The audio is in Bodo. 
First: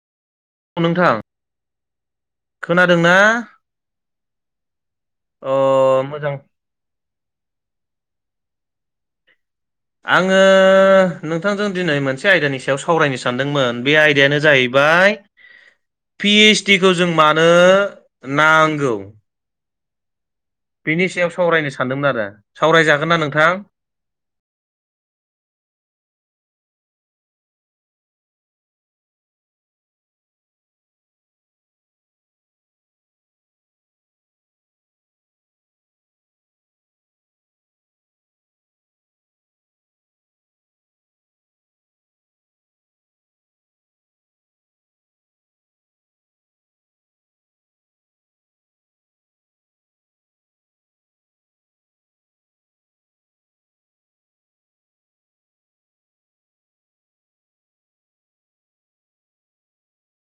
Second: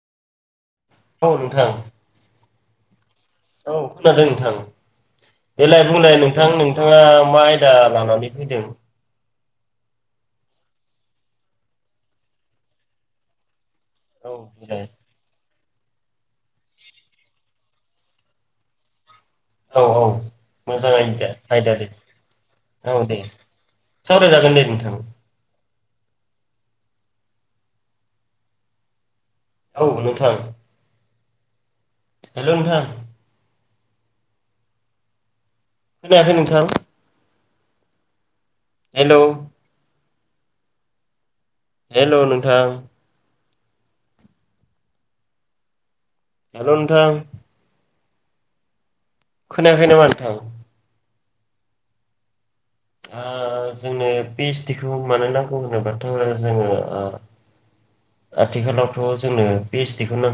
औ नोंथां। खोनादों ना? औ खोनादों नोंथां अ देलाय बुंलाय मोजां नोंथां नोंथाङा मा आयदा लानानै फैदों आङो नोंथांजों दिनै मोनसे आयदानि सायाव सावरायनो सानदोंमोन बे औ आयदायानो देलाय जाहैबाय पिओइस डि खौ जों मानो नांगौ औ औ मोजां बेनि सायाव आयदा सावरायनो आयदा दे सानदोंमोन आरो औ सावरायजागोन ना दे नोंथां सावरायजागोन दे नोंथां औ नोंथां हेलौ नोंथां खोनायाखै नोंथां हेलौ हेलौ नोंथां हेलौ नोंथां खोनायाखै नामा नोथां औ जोंनो पिओइसडि खौ मानो नांगौ होनोब्लाथाय' जोङो आथिखालावथ' जोंनो बे एसडखौ नांगौ